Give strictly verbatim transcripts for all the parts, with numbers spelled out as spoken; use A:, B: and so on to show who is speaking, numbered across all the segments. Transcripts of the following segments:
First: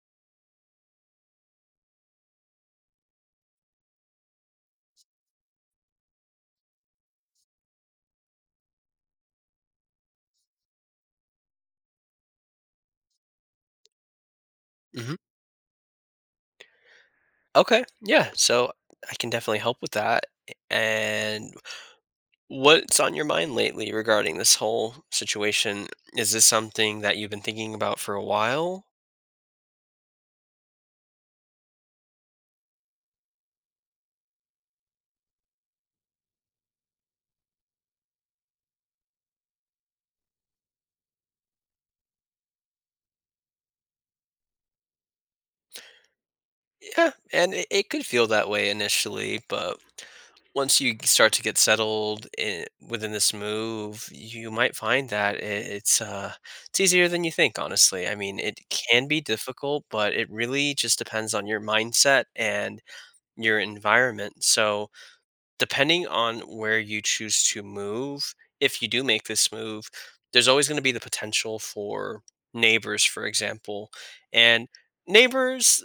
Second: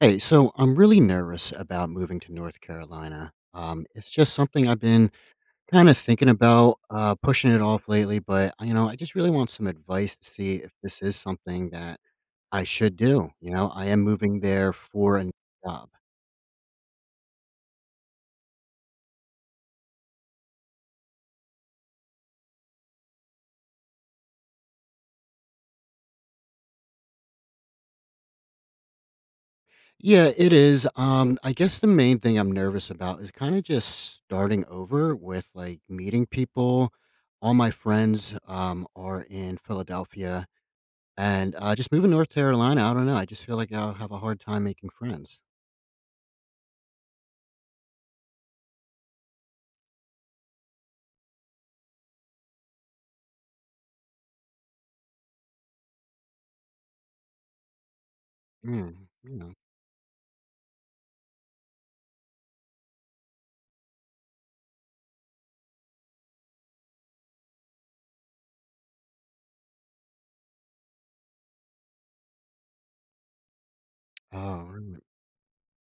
A: Hey, so I'm really nervous about moving to North Carolina. Um, it's just something I've been kind of thinking about, uh, pushing it off lately, but you know, I just really want some advice to see if this is something that I should do. You know, I am moving there
B: Hmm.
A: for a new job.
B: Okay. Yeah. So I can definitely help with that. And what's on your mind lately regarding this whole situation? Is this something that you've been thinking about for a while?
A: Yeah, it is. Um, I guess the main thing I'm nervous about is kind of just starting over with like meeting people. All my friends um, are in Philadelphia. And, uh, just moving to North Carolina, I don't know, I just feel like I'll have a hard time making friends.
B: Yeah, and it, it could feel that way initially, but once you start to get settled in, within this move, you might find that it, it's uh, it's easier than you think. Honestly, I mean, it can
A: Mm,
B: be
A: yeah.
B: difficult, but it really just depends on your mindset and your environment. So depending on where you choose to move, if you do make this move, there's always going to be the potential for neighbors, for example.
A: Oh,
B: And
A: right.
B: neighbors,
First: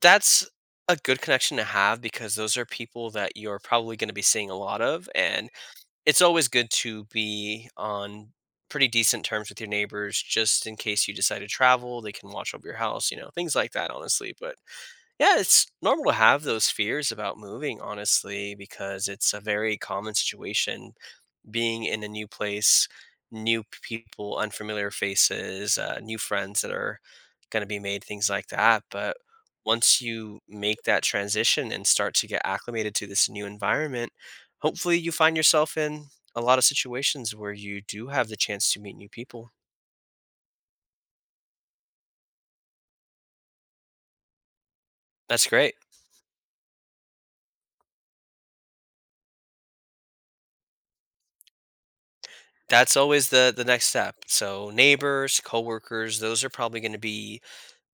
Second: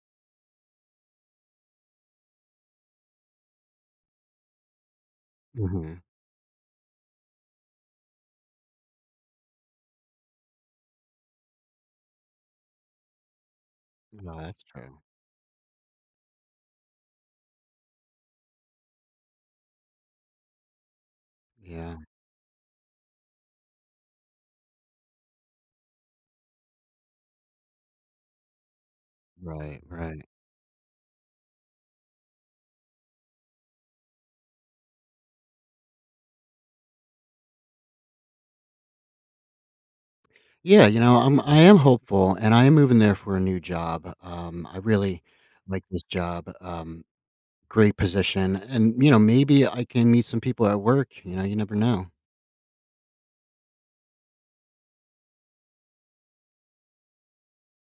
B: that's a good connection to have because those are people that you're probably going to be seeing a lot of. And
A: Mhm.
B: it's always good to be on pretty decent terms with your neighbors just in case you decide to travel. They can watch over your house, you know, things like that, honestly.
A: No,
B: But
A: that's true.
B: yeah, it's normal to have those fears about moving, honestly, because it's a very common situation being
A: Yeah.
B: in a new place, new people, unfamiliar faces, uh, new friends that are going to be made, things like that. But
A: Right,
B: once
A: right.
B: you make that transition and start to get acclimated to this new environment, hopefully you find yourself in a lot of situations where you do have the chance to meet new people.
A: Yeah, you know, I'm I am hopeful, and I am moving there for a new job. Um, I really
B: That's great.
A: like this job, um, great position, and, you know, maybe I can meet some people at work, you know, you never know.
B: That's always the the next step. So neighbors, coworkers, those are probably going to be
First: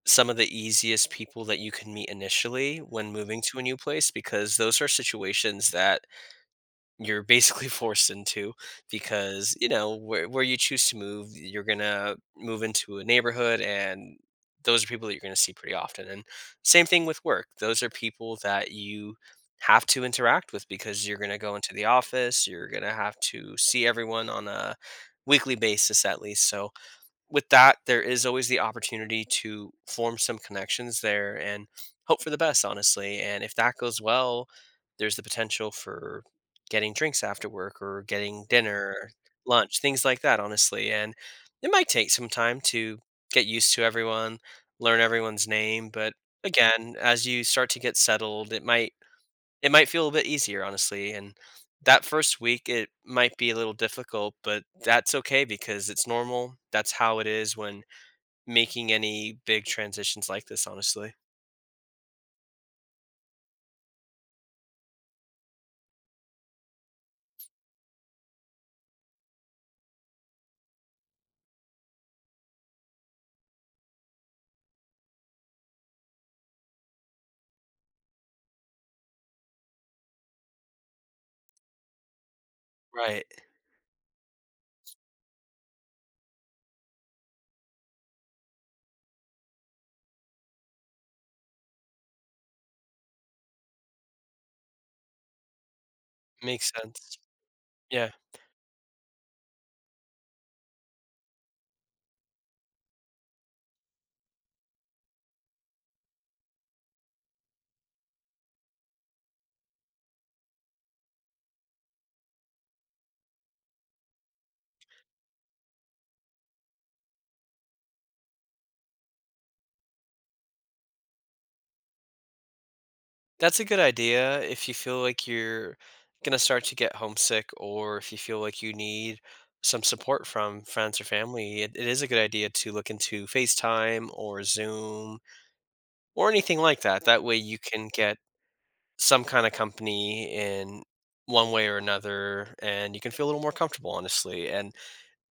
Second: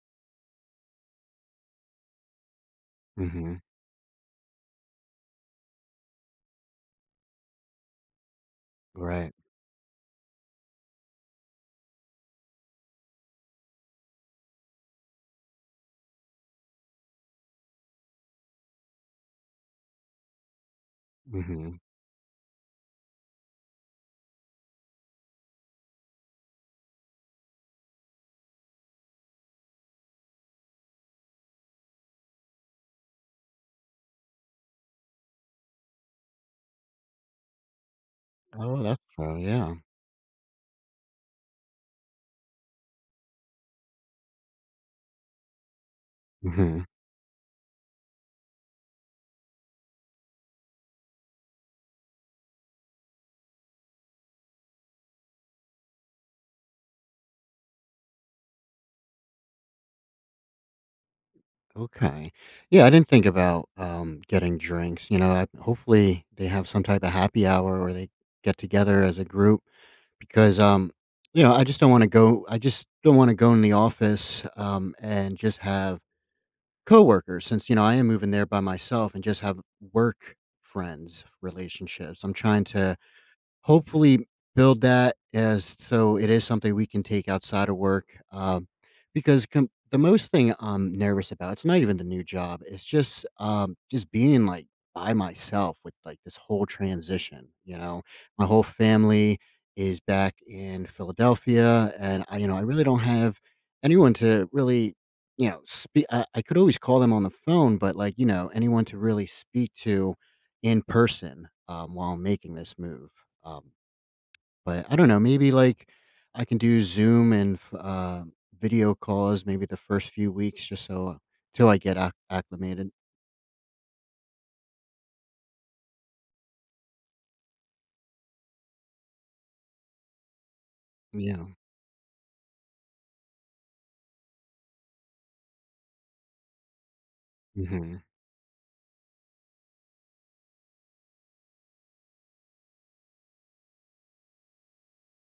B: some of the easiest people that you can meet initially when moving to
A: Mhm.
B: a new place because those are situations that you're basically forced into
A: Right.
B: because you know where, where you choose to move, you're gonna move into a neighborhood, and those are people that you're gonna see pretty often. And same thing with work, those are people that you have to interact with because you're gonna go into
A: Mhm.
B: the office, you're gonna have to see everyone on a weekly basis at least. So with that, there is always the opportunity to form some connections there and hope for the best, honestly. And if that goes well, there's the potential for getting drinks after work or getting
A: Oh, that's
B: dinner,
A: true, yeah.
B: lunch, things like that, honestly. And it might take some time to get used to everyone, learn everyone's name. But
A: Mhm.
B: again, as you start to get settled, it might it might feel a bit easier, honestly, and that first week, it might be a little difficult, but that's okay because it's normal. That's how it is when making any big transitions like this, honestly.
A: Okay. Yeah, I didn't think about, um, getting drinks, you know, I hopefully, they have some type of happy hour or they get together as a group because, um, you know, I just don't wanna go I just don't wanna go in the office, um, and just have coworkers since, you know, I am moving there by myself and just have work friends relationships. I'm trying to
B: Right.
A: hopefully build that as so it is something we can take outside of work, um, because com the most thing I'm nervous about, it's not even the new job, it's just, um, just being, like, by myself with, like, this whole
B: Makes sense.
A: transition, you know?
B: Yeah.
A: My whole family is back in Philadelphia, and I you know, I really don't have anyone to really, you know, speak. I I could always call them on the phone, but, like, you know, anyone to really speak to in person, um, while making this move. Um, but I don't know, maybe like I can do Zoom and f- uh, video calls maybe the first few weeks just so uh, till I get acc acclimated.
B: That's a good idea if you feel like you're gonna start to get homesick or if you feel like you need some support from friends or
A: Yeah.
B: family, it, it is a good idea to look into FaceTime or Zoom or anything like that. That way you can
A: Hmm.
B: get some kind of company in one way or another and you can feel a little more comfortable, honestly. And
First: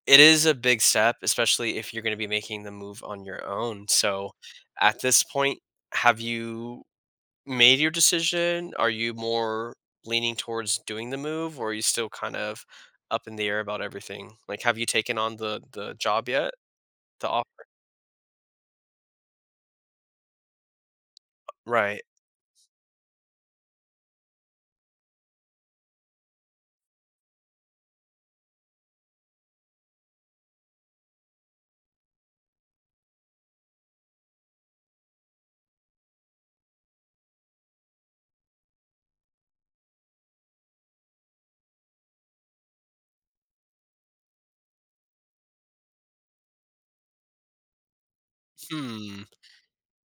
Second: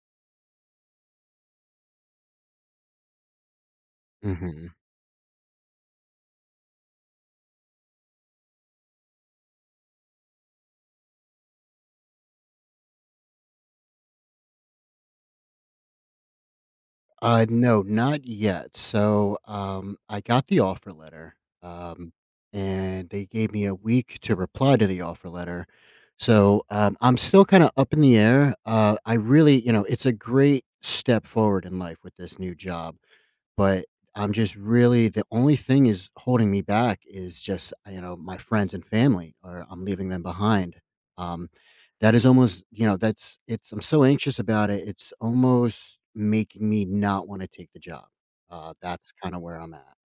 B: it is a big step, especially if you're going to be making the move on your own. So
A: Hmm.
B: at this point, have you made your decision? Are you more leaning towards doing the move, or are you still kind of up in the air about everything? Like, have you taken on the the job yet, the
A: Uh,
B: op-
A: no, not yet. So um, I got the offer letter,
B: right.
A: um, and they gave me a week to reply to the offer letter. So um, I'm still kind of up in the air. Uh, I really, you know, it's a great step forward in life with this new job. But I'm just really the only thing is holding me back is just, uh, you know, my friends and family, or I'm leaving them behind. Um, that is almost, you know, that's it's I'm so anxious about it. It's almost making me not want to take the job. Uh, that's
B: Hmm.
A: kind of where I'm at.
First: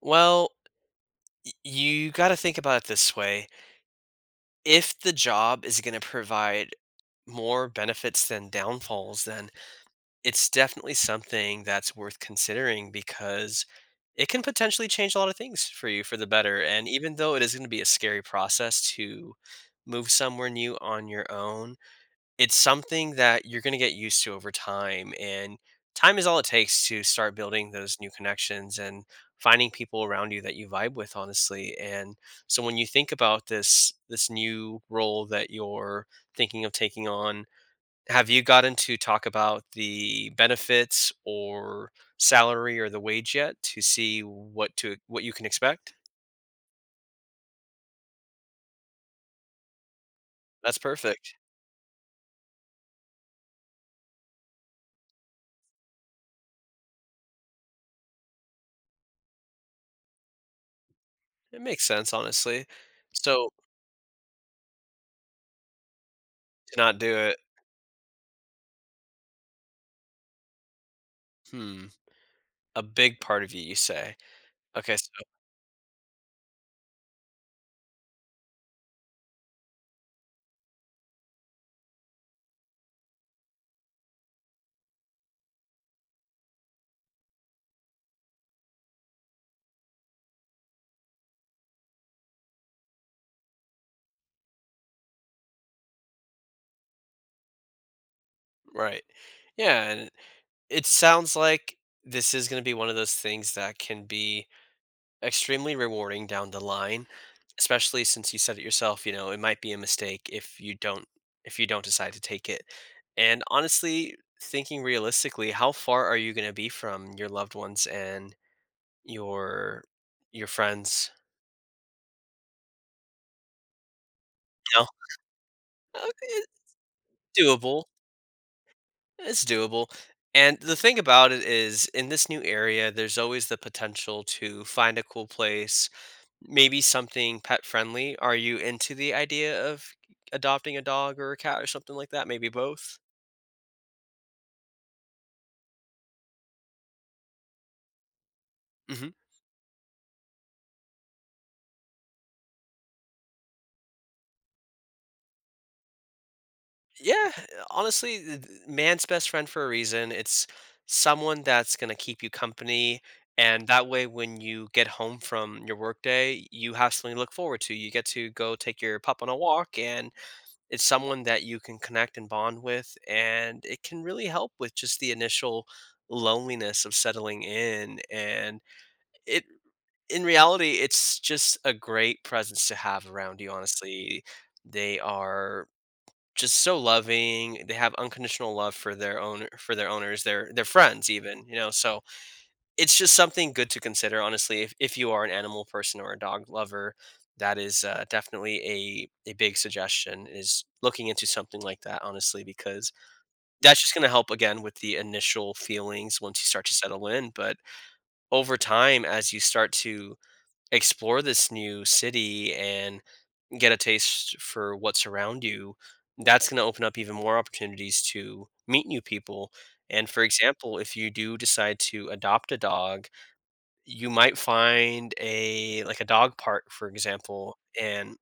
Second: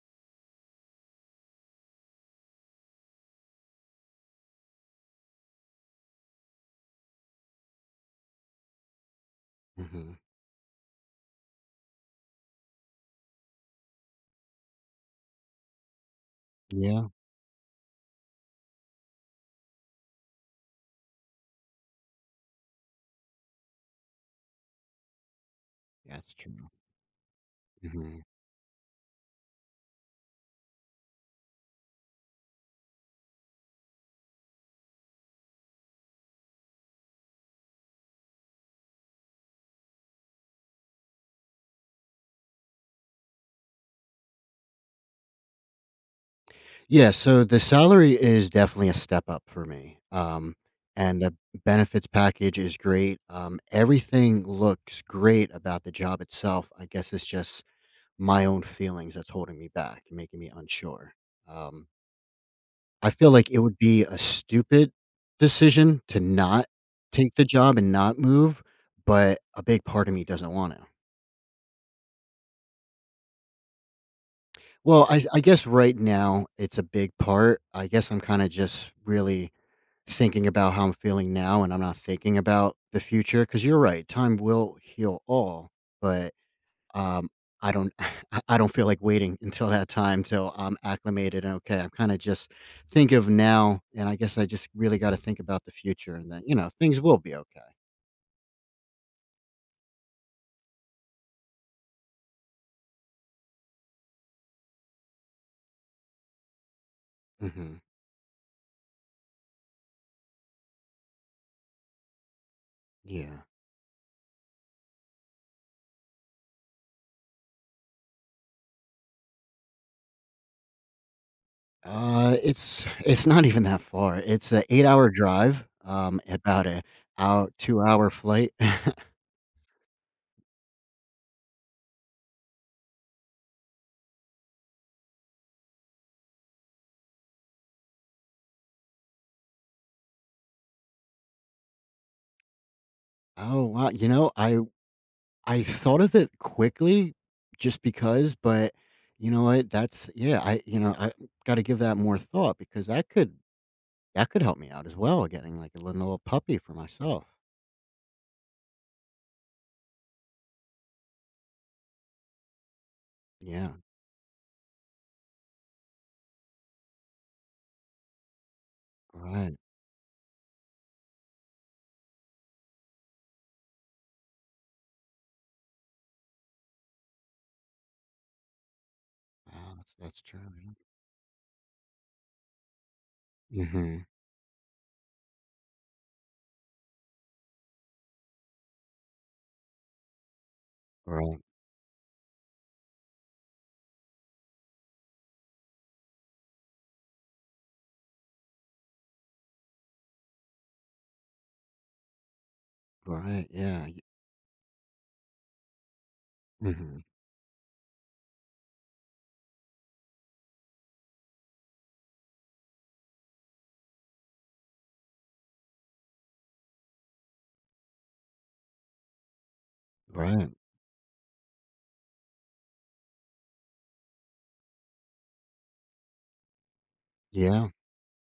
B: Well, y- you got to think about it this way. If the job is gonna provide more benefits than downfalls, then
A: Hmm.
B: it's definitely something that's worth considering because it can potentially change a lot of things for you for the better, and
A: Yeah,
B: even though it is gonna be a scary process to move somewhere new on your own, it's something that you're going to get used to over time, and time is
A: that's
B: all it
A: true.
B: takes to start building those new
A: Mhm.
B: connections and finding people around you that you vibe with, honestly. And so when you think about this this new role that you're thinking of taking on, have you gotten to talk about the benefits or salary or the wage yet, to see what to what you can expect?
A: Yeah, so the salary is definitely a step up for me. Um,
B: That's
A: and
B: perfect.
A: the benefits package is great. Um, everything looks great about the job itself. I guess it's just my own feelings that's holding me back making me unsure.
B: It makes
A: Um,
B: sense, honestly.
A: I feel
B: So
A: like it would be a stupid decision to not
B: to not do
A: take
B: it.
A: the job and not move, but a big part of me doesn't want to.
B: Hmm. A big part of you you say. Okay,
A: Well,
B: so
A: I, I guess right now it's a big part. I guess I'm kind of just really thinking about how I'm feeling now, and I'm not thinking about the future. Because 'cause you're right, time will heal all, but, um, I don't I I don't feel like waiting until that time till I'm acclimated and okay. I'm kinda just think of now, and I guess I just really gotta think about the future and then, you know, things will be okay.
B: right. Yeah, and it sounds like this is gonna be one of those things that can be extremely rewarding down the line,
A: Mhm.
B: especially since you said it yourself, you know, it might be a mistake if you don't, if you don't decide to take it. And
A: Yeah.
B: honestly, thinking realistically, how far are you gonna be from your loved ones and your your friends?
A: Uh, it's it's not even that far. It's a
B: No.
A: eight-hour drive,
B: Uh,
A: um, about a
B: it's
A: hour 2
B: doable.
A: hour flight.
B: It's doable. And the thing about it is, in this new area, there's always the potential to find a cool place, maybe something pet friendly. Are you into the idea of adopting a dog or a cat or something like that? Maybe both?
A: Oh, wow, you know, I I thought of it quickly just because, but
B: Hmm.
A: you know what? That's yeah, I you know, I gotta give that more thought because that could that could help me out as well, getting like a little little puppy for myself.
B: Yeah, honestly, th- th- man's best friend for a reason. It's someone that's going to keep you company. And
A: Yeah.
B: that way, when you get home from your workday, you have something to look forward to. You get to go take your pup on a
A: Right.
B: walk, and it's someone that you can connect and bond with, and it can really help with just the initial loneliness of settling in. And it
A: Wow, that's that's
B: in
A: true.
B: reality it's just a great presence to have around you,
A: Yeah. Mhm.
B: honestly. They are just so loving. They have unconditional love for their own, for their owners, their their friends
A: Right.
B: even, you know. So it's just something good to consider, honestly. If if you are an animal person or a dog lover, that is uh, definitely a a big suggestion, is looking into something like that, honestly, because
A: Right.
B: that's
A: Yeah.
B: just going
A: y-
B: to help again with the initial feelings once you start to
A: Mhm.
B: settle in. But over time, as you start to explore this new city and get a taste for what's around you, that's going to open up even more opportunities to meet new people. And for
A: Right.
B: example, if you do decide to adopt a dog, you might find a like a dog park, for example,
A: Yeah.
B: and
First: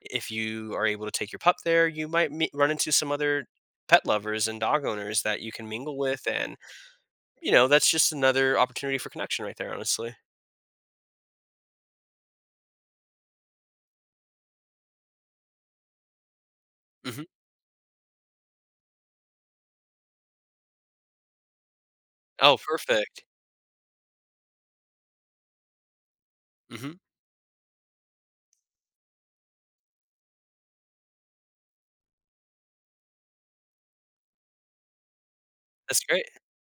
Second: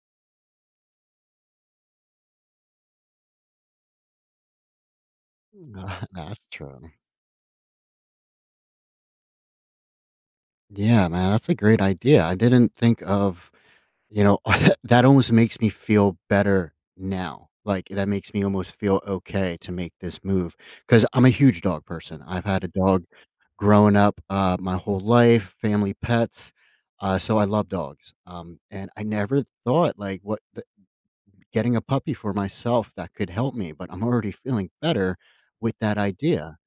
B: if you are able to take your pup there, you might meet, run into some other pet lovers and dog owners that you can mingle with,
A: That's
B: and
A: true.
B: you know, that's just another opportunity for connection right there, honestly.
A: Yeah, man, that's a great idea. I didn't think of. You know, that almost makes me feel better
B: Hmm.
A: now. Like, that makes me almost feel okay to make this move because 'cause I'm a huge dog person. I've
B: Oh,
A: had a dog
B: perfect.
A: growing up, uh, my whole life, family pets,
B: Hmm.
A: uh, so I love dogs, um, and I never thought, like, what the getting a puppy for myself that could help me, but I'm already feeling better with that
B: That's great.
A: idea,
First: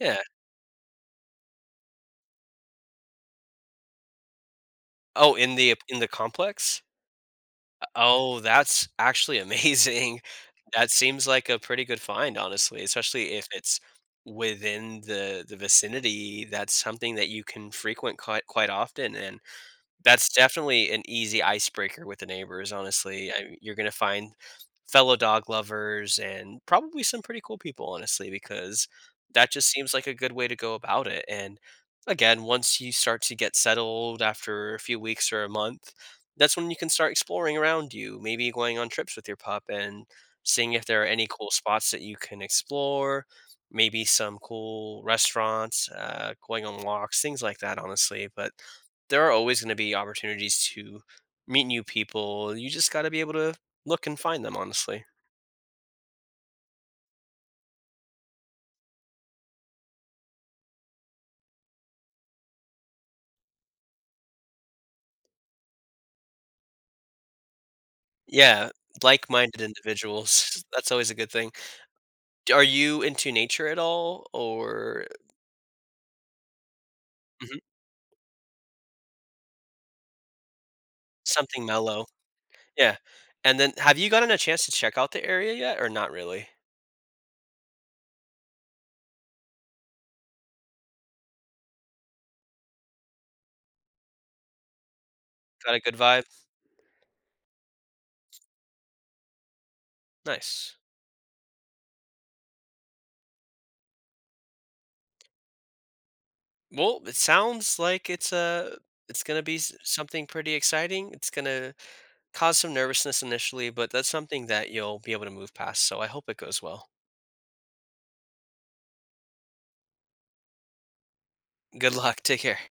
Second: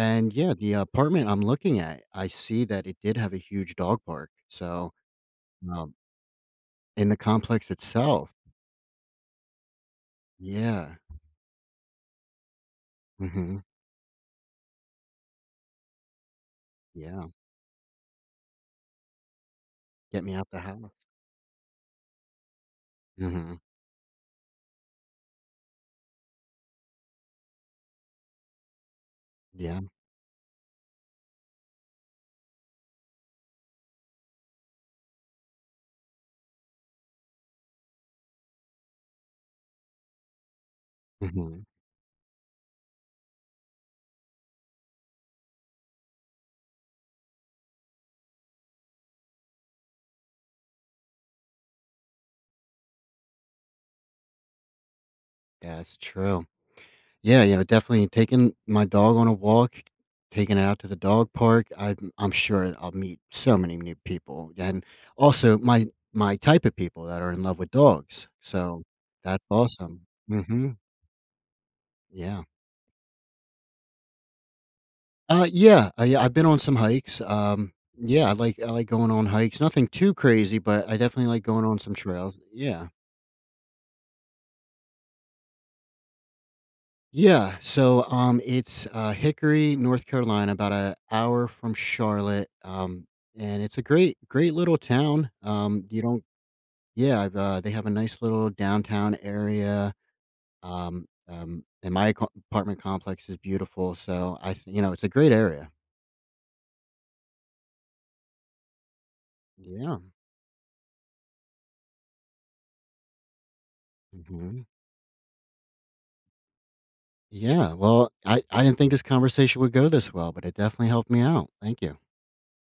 B: Yeah.
A: yeah, the apartment I'm looking at, I see that it did have a huge dog park, so,
B: Oh, in the
A: um,
B: in the complex.
A: in the complex itself.
B: Oh, that's actually amazing. That
A: Yeah.
B: seems like a pretty good find, honestly, especially if
A: Mhm.
B: it's within the the vicinity. That's something
A: Yeah.
B: that you can frequent quite quite often, and
A: Get
B: that's
A: me out the
B: definitely
A: house.
B: an easy icebreaker with the neighbors, honestly. I
A: Mhm.
B: you're gonna find fellow dog lovers and probably some pretty cool people, honestly, because that just
A: Yeah.
B: seems like a good way to go about it, and, again, once you start to get settled after a few weeks or a month, that's when you can start exploring around you, maybe going on trips with your pup and seeing if there are any cool
A: Mhm.
B: spots that you can explore, maybe some cool restaurants, uh, going on walks, things like that, honestly. But there are always going to be opportunities to meet new people. You just got to be able to look and find them, honestly.
A: That's true. Yeah, you know, definitely taking my dog on a walk, taking it out to the dog park. I, I'm I'm sure I'll meet so many new people, and also my my type of people that are in love with dogs.
B: Yeah,
A: So that's
B: like-minded
A: awesome.
B: individuals.
A: Hmm.
B: That's always a good thing.
A: Yeah.
B: D- Are you into nature at all, or
A: Uh, yeah, I, yeah, I've been on some hikes.
B: Mhm.
A: Um, yeah, I like I like going on hikes. Nothing too crazy, but I definitely like
B: something
A: going on some
B: mellow?
A: trails. Yeah.
B: Yeah. And then, have you gotten a chance to check out the area yet, or not really?
A: Yeah, so, um, it's, uh, Hickory, North Carolina, about an hour from Charlotte, um, and it's a great great little town,
B: Got a
A: um,
B: good
A: you don't
B: vibe.
A: yeah, I've, uh they have a nice little downtown area,
B: Nice.
A: um, um, and my co apartment complex is beautiful, so I th you know, it's a great area.
B: Well, it sounds like it's a it's going to be s-
A: Yeah,
B: something pretty exciting. It's going to cause some nervousness initially, but that's something
A: mhm.
B: that you'll be able to move past. So I hope it goes well.
A: Yeah, well, I I didn't think this conversation would go this well, but it definitely helped me out. Thank
B: Good
A: you.
B: luck. Take care.